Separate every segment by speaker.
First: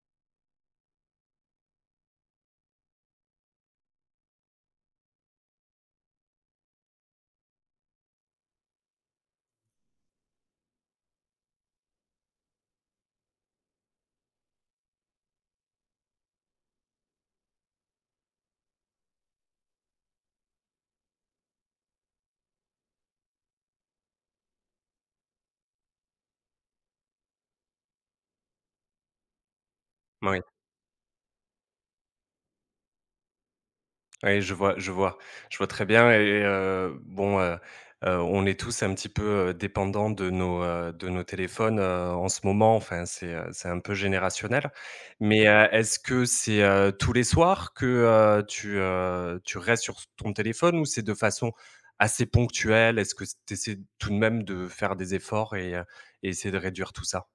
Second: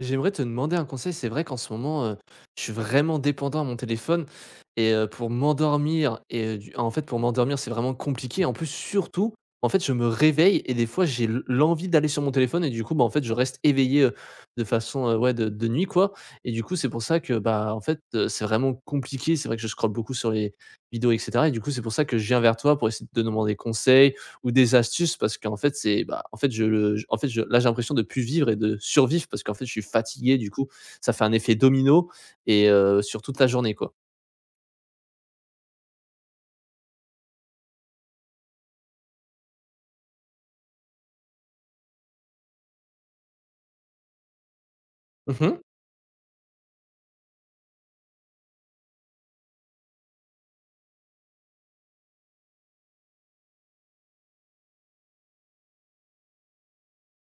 Speaker 1: J'aimerais te demander un conseil. C'est vrai qu'en ce moment, je suis vraiment dépendant à mon téléphone et pour m'endormir et du en fait, pour m'endormir, c'est vraiment compliqué. En plus, surtout, en fait, je me réveille et des fois, j'ai l l'envie d'aller sur mon téléphone et du coup, bah, en fait, je reste éveillé, de façon, ouais, de nuit, quoi. Et du coup, c'est pour ça que, bah, en fait, c'est vraiment compliqué. C'est vrai que je scrolle beaucoup sur les vidéos et cetera, et du coup, c'est pour ça que je viens vers toi pour essayer de te demander conseil, ou des astuces parce qu'en fait, en fait, en fait, je là, j'ai l'impression de plus vivre et de survivre parce qu'en fait, je suis fatigué.
Speaker 2: Oui,
Speaker 1: Du coup, ça fait un effet domino et sur toute la journée, quoi.
Speaker 2: Oui, je vois je vois. Je vois très bien, et bon, on est tous un petit peu, dépendants de nos téléphones, en ce moment. Enfin, c'est un peu générationnel. Mais,
Speaker 1: Mmh.
Speaker 2: est-ce que c'est tous les soirs que, tu restes sur ton téléphone, ou c'est de façon assez ponctuelle? Est-ce que tu essaies tout de même de faire des efforts et essayer de réduire tout ça?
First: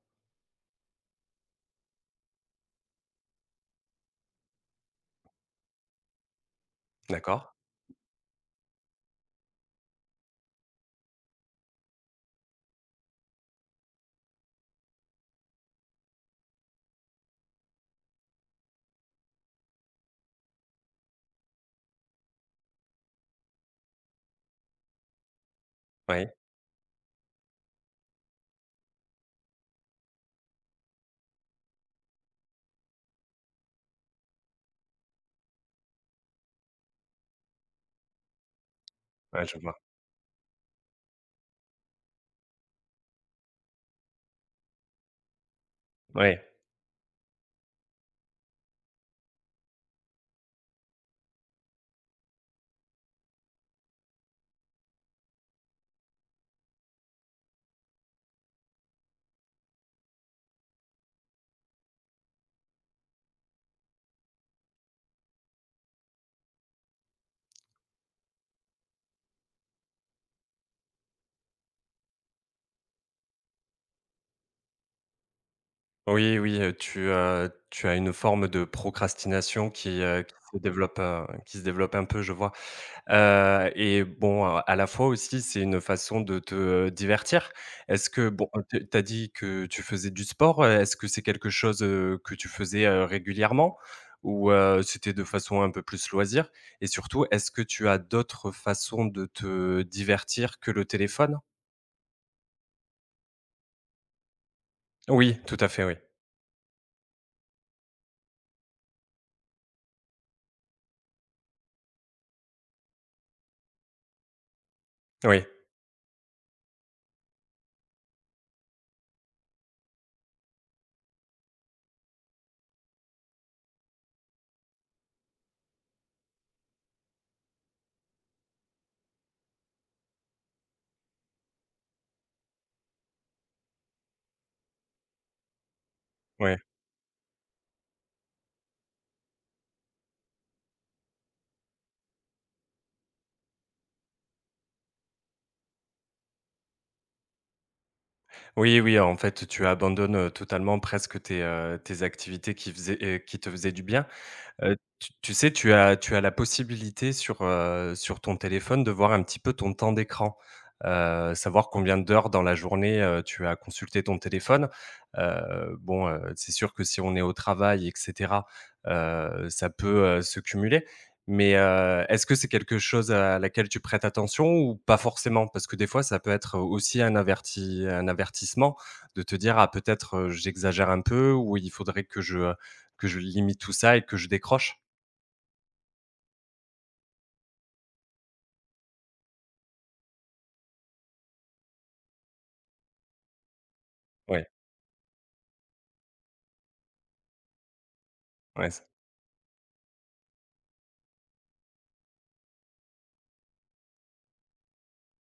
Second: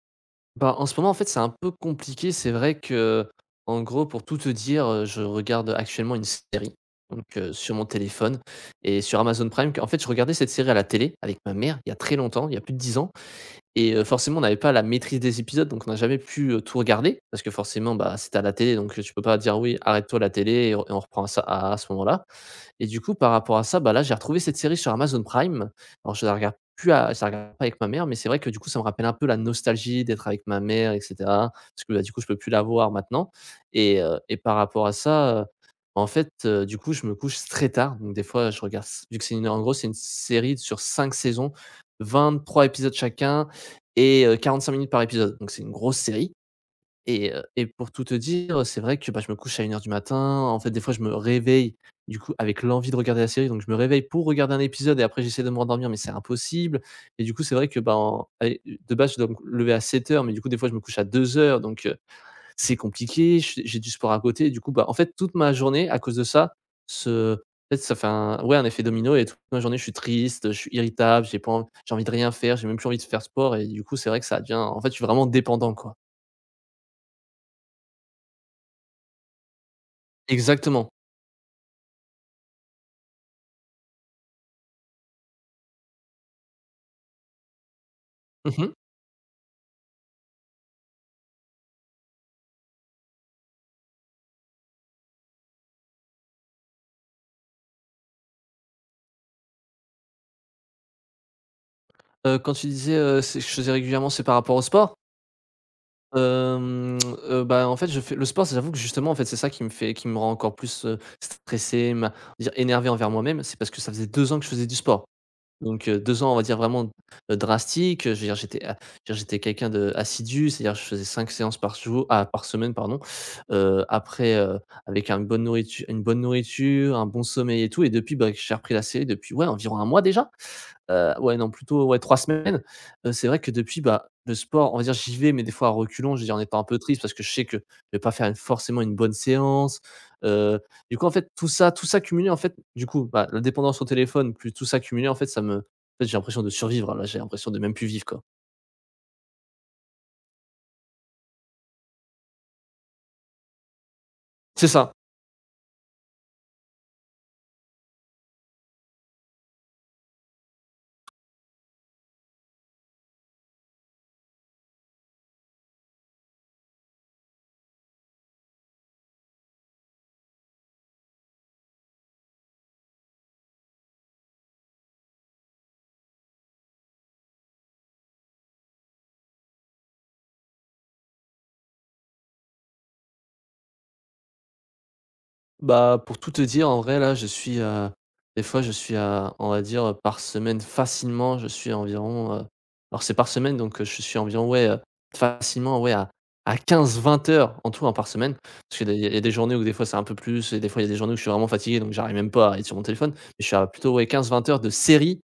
Speaker 1: Bah, en ce moment, en fait, c'est un peu compliqué. C'est vrai que en gros, pour tout te dire, je regarde actuellement une série, donc
Speaker 2: D'accord.
Speaker 1: sur mon téléphone et sur Amazon Prime. En fait, je regardais cette série à la télé avec ma mère il y a très longtemps, il y a plus de 10 ans. Et forcément, on n'avait pas la maîtrise des épisodes, donc on n'a jamais pu, tout regarder parce que forcément, bah, c'était à la télé, donc tu peux pas dire: «Oui, arrête-toi la télé et on reprend ça à ce moment-là». Et du coup, par rapport à ça, bah, là, j'ai retrouvé cette série sur Amazon Prime. Alors,
Speaker 2: Oui.
Speaker 1: je la regarde pas avec ma mère, mais c'est vrai que du coup, ça me rappelle un peu la nostalgie d'être avec ma mère, et cetera. Parce que, bah, du coup, je peux plus la voir maintenant. Et par rapport à ça, en fait, du coup, je me couche très tard. Donc des fois, je regarde vu que c'est
Speaker 2: Ouais,
Speaker 1: une
Speaker 2: je
Speaker 1: en gros,
Speaker 2: vois.
Speaker 1: c'est une série sur 5 saisons, 23 épisodes chacun et 45 minutes par épisode. Donc c'est une grosse série,
Speaker 2: Oui.
Speaker 1: et pour tout te dire, c'est vrai que, bah, je me couche à 1 heure du matin. En fait, des fois, je me réveille, du coup, avec l'envie de regarder la série, donc je me réveille pour regarder un épisode et après j'essaie de me rendormir, mais c'est impossible. Et du coup, c'est vrai que, bah, en allez, de base, je dois me lever à 7 heures, mais du coup, des fois, je me couche à 2 heures, donc c'est compliqué. Je J'ai du sport à côté, et du coup, bah, en fait, toute ma journée, à cause de ça, se en fait, ça fait un, effet domino, et toute ma journée, je suis triste, je suis irritable, j'ai envie de rien faire, j'ai même plus envie de faire sport et du coup, c'est vrai que ça devient en fait, je suis vraiment dépendant, quoi.
Speaker 2: Oui, oui, tu as une forme de procrastination
Speaker 1: Exactement.
Speaker 2: qui se développe un peu, je vois. Et bon, à la fois aussi, c'est une façon de te divertir. Est-ce que, bon,
Speaker 1: Mmh mh.
Speaker 2: tu as dit que tu faisais du sport? Est-ce que c'est quelque chose, que tu faisais, régulièrement? Ou, c'était de façon un peu plus loisir? Et surtout, est-ce que tu as d'autres façons de te divertir que le téléphone?
Speaker 1: Quand tu disais, c'est je faisais régulièrement, c'est par rapport au sport?
Speaker 2: Oui, tout à fait, oui.
Speaker 1: Hem, Bah, en fait, je fais le sport, j'avoue que justement, en fait, c'est ça qui me rend encore plus, stressé, ma dire énervé envers moi-même, c'est parce que ça faisait 2 ans que je faisais du sport.
Speaker 2: Oui,
Speaker 1: Donc, 2 ans, on va dire vraiment, drastiques, je veux dire j'étais quelqu'un d'assidu, c'est-à-dire je faisais 5 séances par jour, ah, par semaine, pardon. Après, avec un une bonne nourritu une bonne nourriture, un bon sommeil et tout, et depuis, bah, que j'ai repris la série depuis, ouais, environ un mois déjà. Ouais, non, plutôt, ouais, 3 semaines. C'est vrai que depuis, bah, le sport, on va dire, j'y vais, mais des fois à reculons, je veux dire en
Speaker 2: oui.
Speaker 1: étant un peu triste parce que je sais que je vais pas faire une forcément une bonne séance. Heu, du coup, en fait, tout ça cumulé, en fait, du coup, bah, la dépendance au téléphone plus tout ça cumulé, en fait, ça me en fait, j'ai l'impression de survivre, hein, là, j'ai l'impression de même plus vivre, quoi.
Speaker 2: Oui, oui, en fait, tu abandonnes, totalement presque tes, tes activités qui te faisaient du bien.
Speaker 1: C'est
Speaker 2: Heu,
Speaker 1: ça.
Speaker 2: tu tu sais, tu as la possibilité sur ton téléphone de voir un petit peu ton temps d'écran. Savoir combien d'heures dans la journée, tu as consulté ton téléphone. Bon, c'est sûr que si on est au travail et cetera, ça peut, se cumuler. Mais, est-ce que c'est quelque chose à laquelle tu prêtes attention, ou pas forcément? Parce que des fois, ça peut être aussi un avertissement de te dire: «Ah, peut-être, j'exagère un peu», ou «Il faudrait que je limite tout ça et que je décroche»?
Speaker 1: Bah, pour tout te dire, en vrai, là, je suis, des fois, je suis à on va dire, par semaine facilement, je suis environ, alors c'est par semaine, donc je suis
Speaker 2: Ouais,
Speaker 1: environ, ouais, facilement, ouais, à 15-20 heures en tout, hein, par semaine.
Speaker 2: ouais,
Speaker 1: Parce
Speaker 2: c
Speaker 1: qu'il y a des journées où des fois c'est un peu plus et des fois il y a des journées où je suis vraiment fatigué, donc j'arrive même pas à être sur mon téléphone. Mais je suis à plutôt, ouais, 15-20 heures de série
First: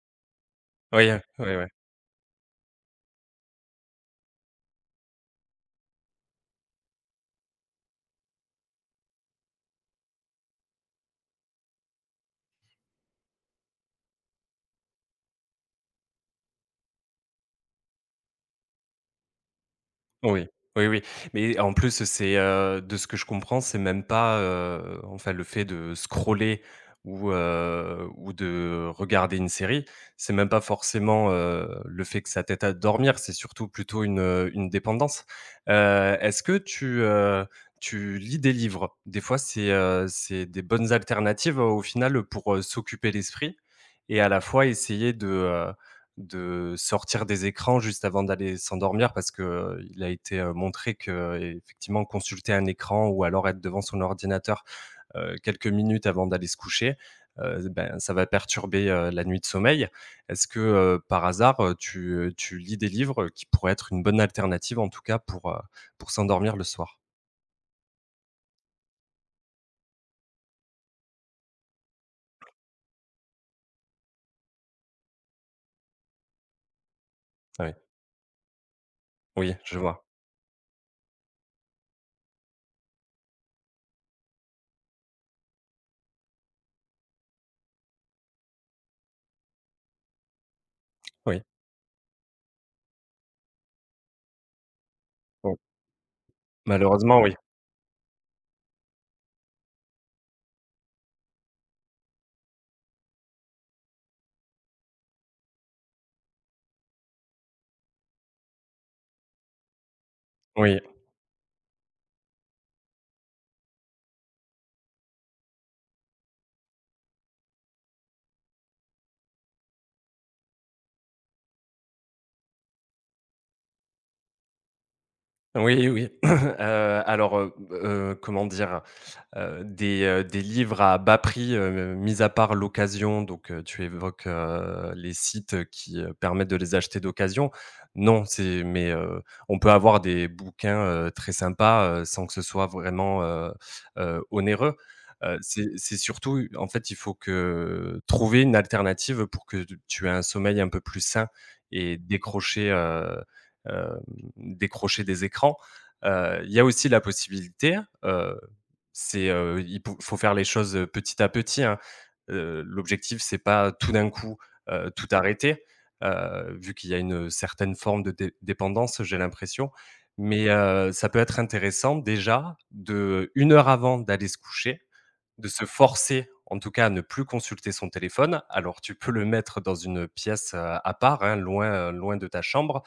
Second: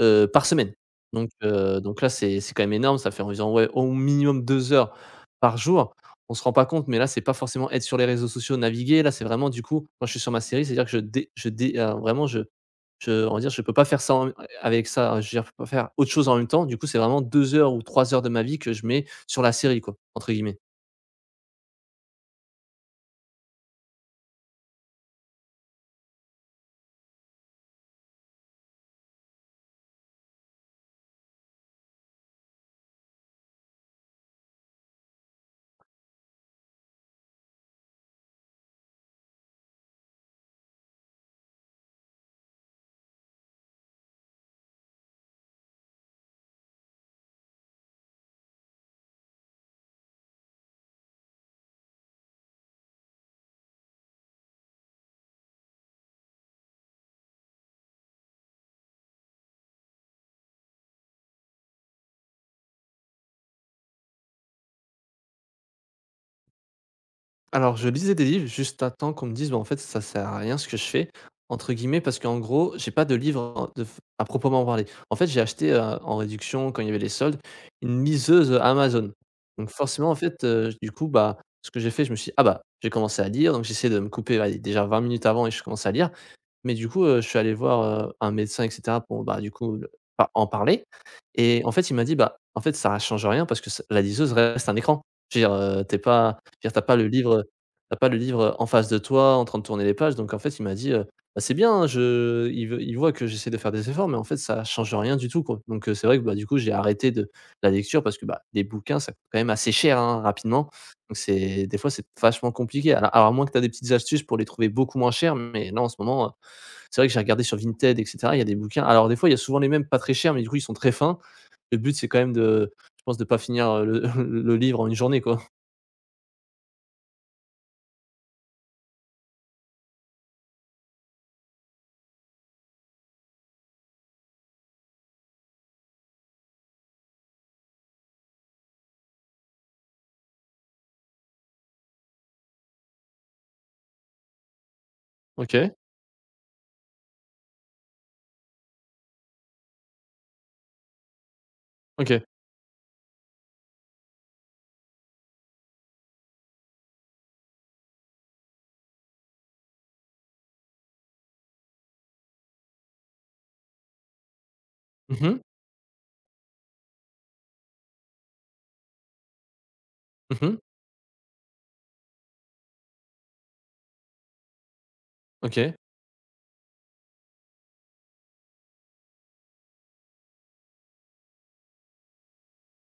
Speaker 1: par semaine.
Speaker 2: oui, oui, ouais,
Speaker 1: Donc là, c'est quand même énorme. Ça fait environ, ouais, au minimum 2 heures par jour. On se rend pas compte, mais là, c'est pas forcément être sur les réseaux sociaux, naviguer. Là, c'est vraiment, du coup, quand je suis sur ma série, c'est-à-dire que je dé vraiment, je on va dire, je peux pas faire ça en avec ça, je veux dire, je peux pas faire autre chose en même temps. Du coup, c'est vraiment 2 heures ou 3 heures de ma vie que je mets sur la série, quoi, entre
Speaker 2: oui,
Speaker 1: guillemets.
Speaker 2: oui, oui, mais en plus, c'est, de ce que je comprends, c'est même pas, enfin, le fait de scroller ou de regarder une série, c'est même pas forcément, le fait que ça t'aide à dormir, c'est surtout plutôt une dépendance. Est-ce que tu lis des livres? Des fois, c'est des bonnes alternatives, au final, pour, s'occuper l'esprit, et à la fois essayer de sortir des écrans juste avant d'aller s'endormir, parce que, il a été, montré que effectivement consulter un écran, ou alors être devant son ordinateur, quelques minutes avant d'aller se coucher, ben, ça va perturber, la nuit de sommeil. Est-ce que, par hasard, tu lis des livres qui pourraient être une bonne alternative, en tout cas, pour s'endormir le soir?
Speaker 1: Alors, je lisais des livres juste à temps qu'on me dise: «Bah, en fait, ça sert à rien ce que je fais», entre guillemets, parce qu'en gros, j'ai pas de livre de f à proprement parler. En fait, j'ai acheté, en réduction quand il y avait les soldes,
Speaker 2: Ah, oui,
Speaker 1: une liseuse, Amazon.
Speaker 2: oui,
Speaker 1: Donc
Speaker 2: je vois.
Speaker 1: forcément, en fait, du coup, bah, ce que j'ai fait, je me suis dit: «Ah bah, j'ai commencé à lire», donc j'essaie de me couper, allez, déjà 20 minutes avant, et je commence à lire. Mais du coup, je suis allé voir, un médecin et cetera pour, bah, du coup, le pa en parler,
Speaker 2: Oui,
Speaker 1: et en fait, il m'a dit: «Bah, en fait, ça change rien parce que c la liseuse reste un écran». Je veux dire,
Speaker 2: oui.
Speaker 1: tu pas le
Speaker 2: Malheureusement, oui,
Speaker 1: livre, t'as pas le livre en face de toi en train de tourner les pages. Donc en fait, il m'a dit, «Bah, c'est bien, hein, je» il voit que j'essaie de faire des efforts, mais en fait, ça change rien du tout, quoi. Donc c'est vrai que, bah, du coup, j'ai arrêté de la lecture parce que, bah, les bouquins, ça coûte quand même assez cher, hein, rapidement.
Speaker 2: oui.
Speaker 1: Donc c'est des fois, c'est vachement compliqué. Alors, à moins que tu as des petites astuces pour les trouver beaucoup moins chers, mais là, en ce moment, c'est vrai que j'ai regardé sur Vinted, etc. Il y a des bouquins. Alors, des fois, il y a souvent les mêmes, pas très chers, mais du coup, ils sont très fins. Le but, c'est quand même de, je pense, de pas finir le le livre en une journée, quoi.
Speaker 2: Oui, oui. Alors, comment dire? Des livres à bas prix, mis à part l'occasion, donc tu évoques, les sites qui, permettent de les acheter d'occasion. Non, c'est mais, on peut avoir des bouquins, très sympas, sans que ce soit vraiment, onéreux. Heu,
Speaker 1: OK,
Speaker 2: c'est c'est surtout, en fait, il faut que trouver une alternative pour que tu aies un sommeil un peu plus sain et
Speaker 1: OK.
Speaker 2: décrocher, décrocher des écrans. Il y a aussi la possibilité, heu, c'est, il pou faut faire les choses, petit à petit, hein. L'objectif, c'est pas tout d'un coup, tout
Speaker 1: Mmh mh.
Speaker 2: arrêter, vu qu'il y a une certaine forme de dé dépendance, j'ai l'impression. Mais,
Speaker 1: Mmh.
Speaker 2: ça peut être intéressant déjà, de 1 heure avant d'aller se coucher, de se
Speaker 1: OK.
Speaker 2: forcer, en tout cas, à ne plus consulter son téléphone. Alors, tu peux le mettre dans une pièce, à part, hein, loin de ta chambre,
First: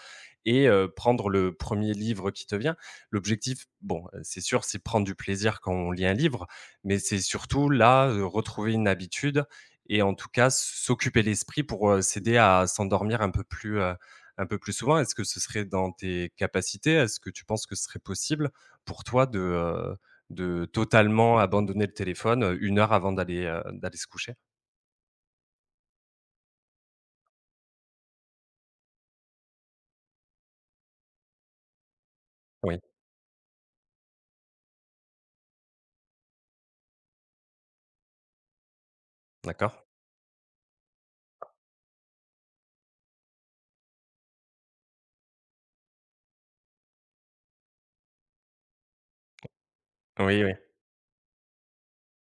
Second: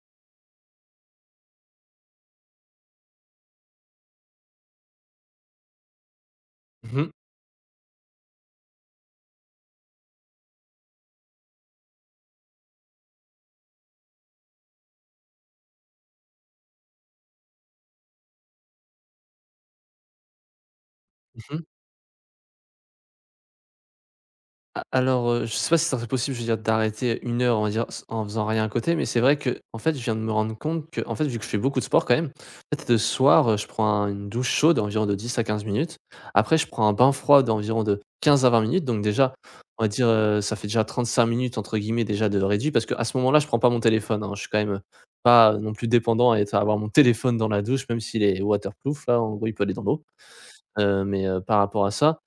Speaker 2: et prendre le premier livre qui te vient. L'objectif, bon, c'est sûr, c'est prendre du plaisir quand on lit un livre,
Speaker 1: Mmh
Speaker 2: mais
Speaker 1: mh.
Speaker 2: c'est surtout là, retrouver une habitude et, en tout cas, s'occuper l'esprit pour, s'aider à s'endormir un peu plus souvent. Est-ce que ce serait dans tes capacités? Est-ce que tu penses que ce serait possible pour toi de totalement abandonner le téléphone, 1 heure avant d'aller se coucher?
Speaker 1: A Alors, je sais pas si c'est possible, je veux dire, d'arrêter 1 heure, on va dire, s en faisant rien à côté, mais c'est vrai que en fait, je viens de me rendre compte que en fait, vu que je fais beaucoup de sport quand même, en
Speaker 2: Oui,
Speaker 1: fait, le soir, je prends un une douche chaude environ de 10 à 15 minutes. Après, je prends un bain froid d'environ de 15 à 20 minutes, donc déjà, on
Speaker 2: d'accord.
Speaker 1: va dire, ça fait déjà 35 minutes, entre guillemets, déjà de réduit, parce qu'à ce moment-là, je prends pas mon téléphone, hein. Je suis quand même pas non plus dépendant à être à avoir mon téléphone dans la douche, même s'il est waterproof. Là, en gros, il peut aller dans l'eau.
Speaker 2: Oui, oui,
Speaker 1: Mais par rapport à ça,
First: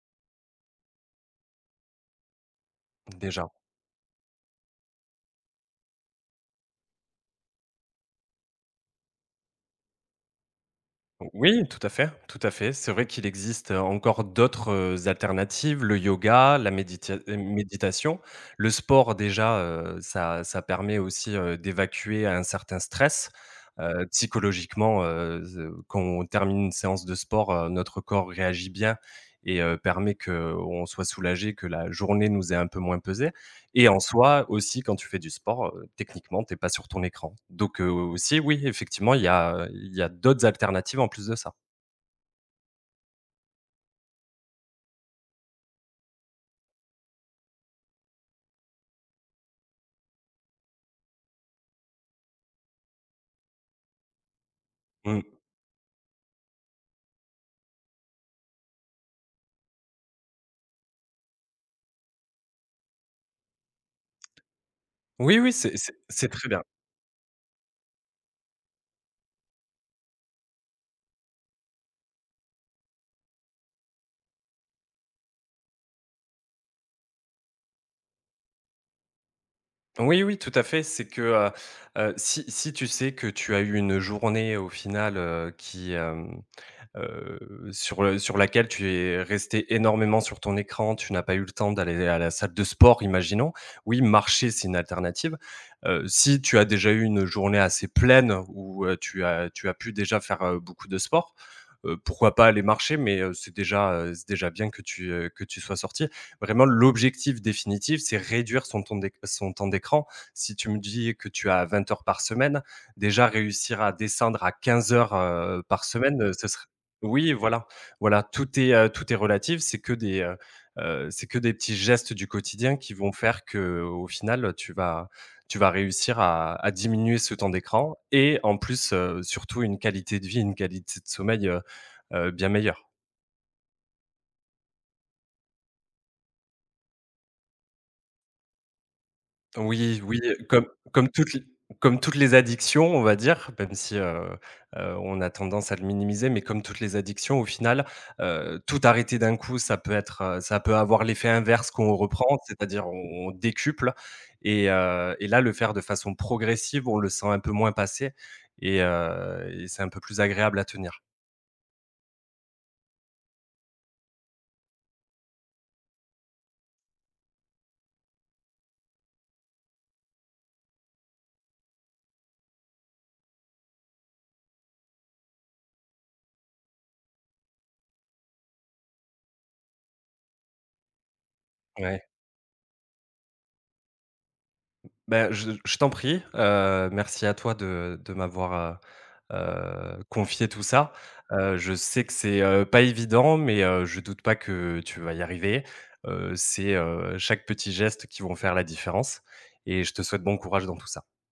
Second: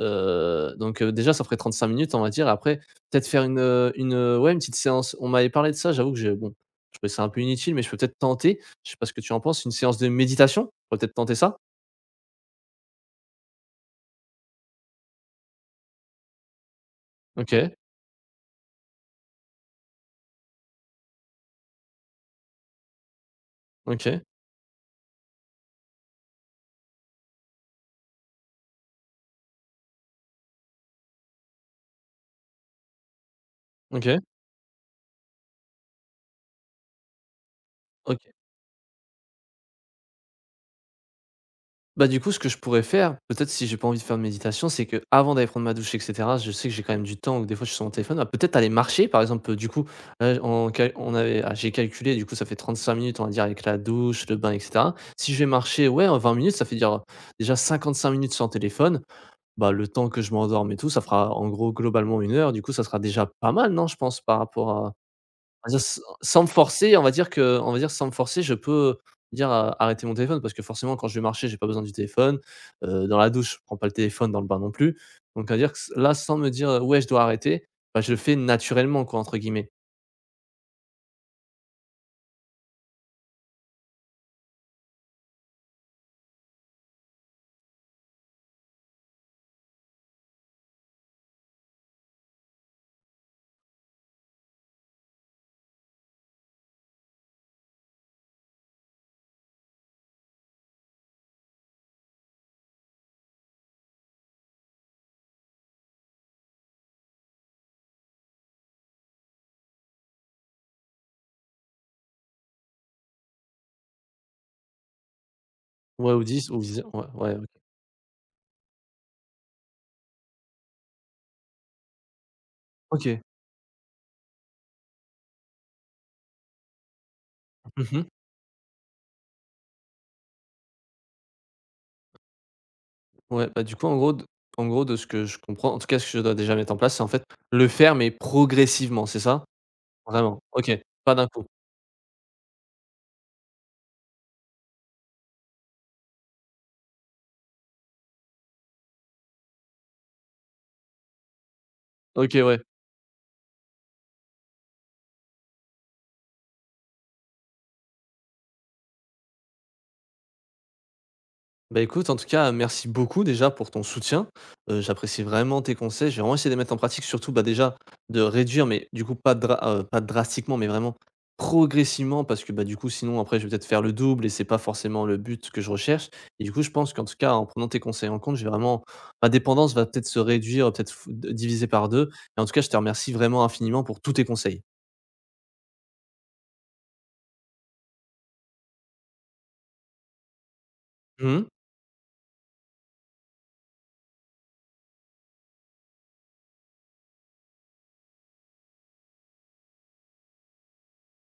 Speaker 1: déjà ça ferait 5 minutes, on va dire. Après, peut-être faire
Speaker 2: déjà.
Speaker 1: ouais, une petite séance, on m'avait parlé de ça, j'avoue que j'ai, bon, je trouvais ça un peu inutile, mais je peux peut-être tenter, je sais pas ce que tu en penses, une séance de méditation? On pourrait peut-être tenter ça?
Speaker 2: Oui, tout à fait, tout à fait. C'est vrai qu'il existe encore d'autres, alternatives, le yoga, la
Speaker 1: OK,
Speaker 2: méditation. Le sport déjà, ça permet aussi, d'évacuer un certain stress,
Speaker 1: OK,
Speaker 2: psychologiquement, ze quand on termine une séance de sport, notre corps réagit bien et permet qu'on soit soulagé, que la journée nous ait un peu moins pesé. Et en
Speaker 1: OK,
Speaker 2: soi, aussi, quand tu fais du sport, techniquement, tu pas sur ton écran. Donc,
Speaker 1: OK.
Speaker 2: aussi, oui, effectivement, il y a d'autres alternatives en plus de ça.
Speaker 1: Bah, du coup, ce que je pourrais faire, peut-être si j'ai pas envie de faire de méditation, c'est que avant d'aller prendre ma douche et cetera, je sais que j'ai quand même du temps ou des fois je suis sur mon téléphone, bah, peut-être aller marcher par exemple, du coup, là, on avait, ah, j'ai calculé, du coup, ça fait 35 minutes, on va dire, avec la douche, le bain et cetera.
Speaker 2: Mmh.
Speaker 1: Si je vais marcher, ouais, en 20 minutes, ça fait dire, déjà 5 minutes sans téléphone, bah, le temps que je m'endorme et tout, ça fera en gros globalement 1 heure, du coup ça sera déjà pas mal, non, je pense, par rapport à,
Speaker 2: Oui, oui,
Speaker 1: on
Speaker 2: c'est
Speaker 1: va dire,
Speaker 2: c'est
Speaker 1: s
Speaker 2: c'est
Speaker 1: sans me
Speaker 2: très bien.
Speaker 1: forcer, on va dire sans me forcer, je peux dire, «Arrêtez mon téléphone», parce que forcément quand je vais marcher, j'ai pas besoin du téléphone, dans la douche, je prends pas le téléphone, dans le bain non plus. Donc à dire que, s là, sans me dire, «Ouais, je dois arrêter», bah, je le fais «naturellement», quoi, entre guillemets.
Speaker 2: Oui, oui, tout à fait. C'est que, si tu sais que tu as eu une journée au final, heu, sur laquelle tu es resté énormément sur ton écran, tu n'as pas eu le temps d'aller à la salle de sport, imaginons. Oui, marcher, c'est une alternative. Si tu as déjà eu une journée assez pleine où, tu as pu déjà faire, beaucoup de sport, pourquoi pas aller marcher? Mais, c'est déjà bien que tu sois sorti. Vraiment, l'objectif définitif, c'est réduire son temps d'écran. Si tu me dis que tu as 20 heures par semaine, déjà réussir à descendre à 15 heures, par
Speaker 1: Ouais, ou
Speaker 2: semaine, ce
Speaker 1: 10, ou
Speaker 2: serait.
Speaker 1: 10, ouais,
Speaker 2: Oui,
Speaker 1: ouais, OK.
Speaker 2: voilà, voilà, tout est relatif. C'est que des petits gestes du quotidien qui vont
Speaker 1: OK.
Speaker 2: faire que, au final, tu vas réussir à diminuer ce temps d'écran,
Speaker 1: Mmh.
Speaker 2: et en plus, surtout une qualité de vie, une qualité de sommeil, bien meilleure.
Speaker 1: Ouais, bah, du coup, en gros, de ce que je comprends, en tout cas ce que je dois déjà mettre en place, c'est en fait le faire mais progressivement, c'est ça?
Speaker 2: Oui, oui,
Speaker 1: Vraiment?
Speaker 2: comme
Speaker 1: OK,
Speaker 2: comme
Speaker 1: pas d'un
Speaker 2: toutes les
Speaker 1: coup.
Speaker 2: comme toutes les addictions, on va dire, même si, on a tendance à le minimiser, mais comme toutes les addictions au final, tout arrêter d'un coup, ça peut être, ça peut avoir l'effet inverse qu'on reprend,
Speaker 1: OK, ouais.
Speaker 2: c'est-à-dire on décuple. Et là, le faire de façon progressive, on le sent un peu moins passer, et c'est un peu plus agréable à tenir.
Speaker 1: Bah, écoute, en tout cas, merci beaucoup déjà pour ton soutien. J'apprécie vraiment tes conseils. J'ai vraiment essayé de les mettre en pratique, surtout, bah, déjà, de réduire, mais du coup, pas drastiquement, mais vraiment progressivement, parce que, bah, du coup, sinon après, je vais peut-être faire le double et c'est pas forcément le but que je recherche. Et du coup, je pense qu'en tout cas, en prenant tes conseils en compte, j'ai vraiment, ma dépendance va peut-être se réduire, peut-être f diviser par
Speaker 2: Ouais.
Speaker 1: 2. Et en tout cas, je te remercie vraiment infiniment pour tous tes conseils.
Speaker 2: Ben, je t'en prie, merci à toi de m'avoir, confié tout ça.
Speaker 1: Mmh.
Speaker 2: Je sais que c'est, pas évident, mais je doute pas que tu vas y arriver. C'est, chaque petit geste qui vont faire la différence, et je te souhaite bon courage dans tout ça.